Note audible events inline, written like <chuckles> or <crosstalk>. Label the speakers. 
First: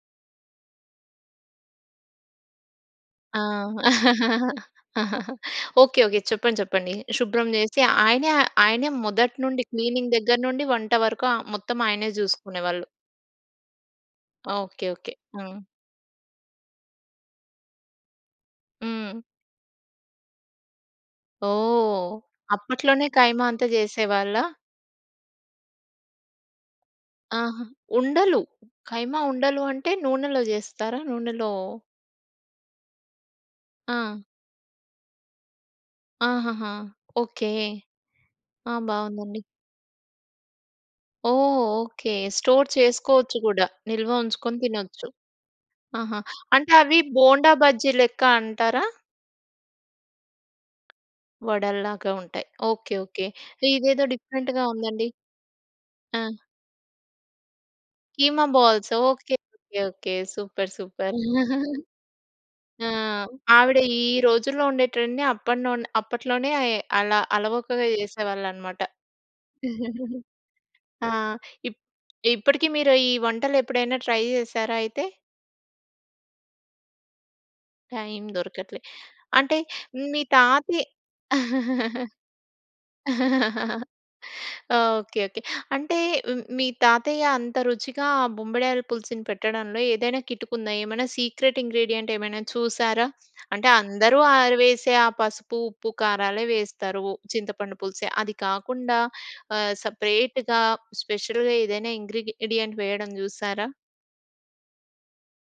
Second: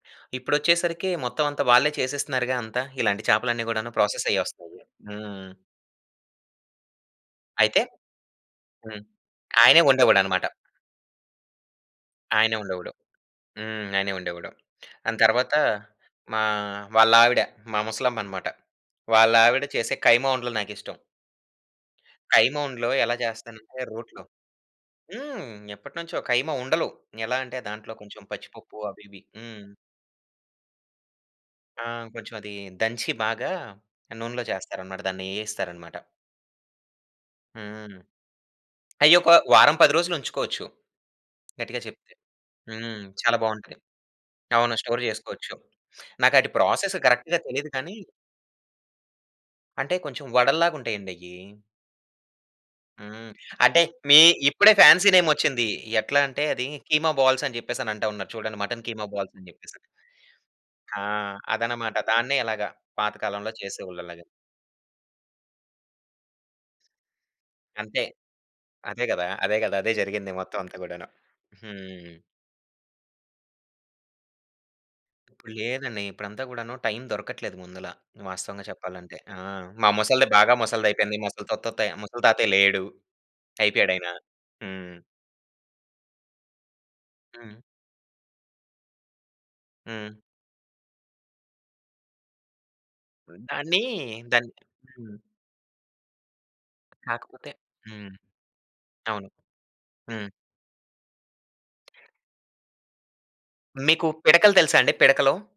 Speaker 1: ఇప్పుడొచ్చేసరికి మొత్తం అంతా వాళ్ళే చేసేస్తున్నారుగా అంతా. ఇలాంటి
Speaker 2: ఆ!
Speaker 1: చేపలన్నీ గూడాను ప్రాసెసయ్యొస్తాయి.
Speaker 2: <chuckles>
Speaker 1: హ్మ్.
Speaker 2: ఓకే. ఓకే. చెప్పండి. చెప్పండి. శుభ్రం
Speaker 1: అయితే?
Speaker 2: జేసి ఆయనే ఆయనే
Speaker 1: హ్మ్.
Speaker 2: మొదటి నుండి
Speaker 1: ఆయనే
Speaker 2: క్లీనింగ్ దగ్గర
Speaker 1: ఒండేవాడనమాట.
Speaker 2: నుండి వంట వరుకు మొత్తం ఆయనే
Speaker 1: ఆయనే
Speaker 2: చూసుకునేవాళ్ళు.
Speaker 1: వండేవాడు. హ్మ్. ఆయనే వండేవాడు.
Speaker 2: ఓకే. ఓకే.
Speaker 1: దాని తర్వాత
Speaker 2: హ్మ్.
Speaker 1: మా వాళ్ళావిడ, మా ముసలమ్మనమాట.
Speaker 2: హ్మ్.
Speaker 1: వాళ్ళావిడ చేసే ఖైమా ఉండలు నాకిష్టం.
Speaker 2: ఓహ్!
Speaker 1: ఖైమా ఉండలు
Speaker 2: అప్పట్లోనే
Speaker 1: ఎలా
Speaker 2: ఖైమా అంతా
Speaker 1: చేస్తాదంటే రోట్లో
Speaker 2: చేసేవాళ్ళా?
Speaker 1: హ్మ్. ఎప్పటినుంచో ఖైమా ఉండలు. ఎలా అంటే
Speaker 2: ఆహా!
Speaker 1: దాంట్లో కొంచెం
Speaker 2: ఉండలు.
Speaker 1: పచ్చిపప్పు అవి
Speaker 2: ఖైమా
Speaker 1: ఇవి
Speaker 2: ఉండలు
Speaker 1: హ్మ్.
Speaker 2: అంటే నూనెలో జేస్తారా? నూనెలో
Speaker 1: ఆ! కొంచెం అది దంచి బాగా
Speaker 2: ఆ!
Speaker 1: నూనెలో చేస్తారనమాట. దాన్ని ఏగిస్తారనమాట.
Speaker 2: ఆహాహా! ఓకే.
Speaker 1: హ్మ్.
Speaker 2: ఆ!
Speaker 1: అయో! ఒక
Speaker 2: బావుందండి.
Speaker 1: వారం, 10 రోజులుంచుకోవచ్చు.
Speaker 2: ఓహ్!
Speaker 1: గట్టిగా చెప్తే
Speaker 2: ఓకే. స్టోర్
Speaker 1: హ్మ్. చాలా
Speaker 2: చేసుకోవచ్చు గూడా.
Speaker 1: బాగుంటది.
Speaker 2: నిల్వ ఉంచుకొని
Speaker 1: అవును. స్టోర్
Speaker 2: తినొచ్చు.
Speaker 1: చేసుకోవచ్చు.
Speaker 2: ఆహా!
Speaker 1: నాకది
Speaker 2: అంటే
Speaker 1: ప్రాసెస్
Speaker 2: అవి
Speaker 1: కరెక్ట్‌గా
Speaker 2: బోండా
Speaker 1: తెలీదు
Speaker 2: బజ్జీ
Speaker 1: కానీ
Speaker 2: లెక్కా అంటారా?
Speaker 1: అంటే కొంచెం వడల్లాగుంటాయండయ్యి.
Speaker 2: వడల్లాగా ఉంటాయి. ఓకే. ఓకే.
Speaker 1: హ్మ్. అంటే
Speaker 2: ఇదేదో
Speaker 1: మీ
Speaker 2: డిఫరెంట్‌గా
Speaker 1: ఇప్పుడే
Speaker 2: ఉందండి.
Speaker 1: ఫ్యాన్సీ నేమొచ్చింది. ఎట్లా
Speaker 2: ఆ!
Speaker 1: అంటే అది కీమా బాల్సని చెప్పేసనంటా ఉన్నారు
Speaker 2: కీమా
Speaker 1: చూడండి. Mutton
Speaker 2: balls.
Speaker 1: Keema balls
Speaker 2: okay.
Speaker 1: అని
Speaker 2: ఓకే.
Speaker 1: చెప్పేసని.
Speaker 2: ఓకే. సూపర్.
Speaker 1: ఆ!
Speaker 2: సూపర్. <chuckles>
Speaker 1: అదనమాట. దాన్నే ఇలాగా
Speaker 2: ఆ!
Speaker 1: పాతకాలంలో
Speaker 2: ఆవిడ ఈ
Speaker 1: చేసేవాళ్ళు అలాగా.
Speaker 2: రోజుల్లో ఉండే ట్రెండ్‌ని అప్పడ్నుండే అప్పట్లోనే అల అలవోకగా
Speaker 1: అంతే.
Speaker 2: జేసేవాళ్ళనమాట.
Speaker 1: అదే గదా! అదే గదా! అదే
Speaker 2: <chuckles>
Speaker 1: జరిగింది. మొత్తమంతా గూడాను.
Speaker 2: ఆ! ఇప్
Speaker 1: హ్మ్.
Speaker 2: ఇప్పటికి మీరు ఈ వంటలెప్పుడైనా ట్రై చేశారా అయితే?
Speaker 1: ఇప్పుడులేదండి. ఇప్పుడంతా గూడాను టైం దొరకట్లేదు. ముందుల
Speaker 2: టైం
Speaker 1: వాస్తవంగా
Speaker 2: దొరకట్లే.
Speaker 1: చెప్పాలంటే. ఆ!
Speaker 2: అంటే
Speaker 1: మా
Speaker 2: మీ
Speaker 1: ముసలిది బాగా
Speaker 2: తాతే
Speaker 1: ముసలిదయిపోయింది. ముసలి తతత్తయ్ ఆ ముసలి తాతయ్య లేడు.
Speaker 2: <chuckles>
Speaker 1: అయిపోయాడాయన. హ్మ్.
Speaker 2: ఓకే. ఓకే. అంటే మీ తాతయ్య అంత
Speaker 1: హ్మ్.
Speaker 2: రుచిగా ఆ బొంబిడాయల పులుసుని పెట్టడంలో
Speaker 1: హ్మ్.
Speaker 2: ఏదైనా కిటుకుందా? ఏమైనా సీక్రెట్ ఇంగ్రీడియంటేమైనా చూసారా? అంటే
Speaker 1: దాన్నీ,
Speaker 2: అందరూ
Speaker 1: దాన్ని
Speaker 2: ఆరివేసే ఆ
Speaker 1: హ్మ్.
Speaker 2: పసుపు, ఉప్పు, కారాలే వేస్తారు.
Speaker 1: కాకపోతే
Speaker 2: చింతపండు పులుసే
Speaker 1: హ్మ్.
Speaker 2: అది కాకుండా
Speaker 1: అవును.
Speaker 2: ఆహ్,
Speaker 1: హ్మ్.
Speaker 2: సెపరేట్‌గా స్పెషల్‌గేదైనా ఇంగ్రీడిడియంట్ వేయడం జూసారా?
Speaker 1: మీకు పిడకలు తెలుసా అండి పిడకలు?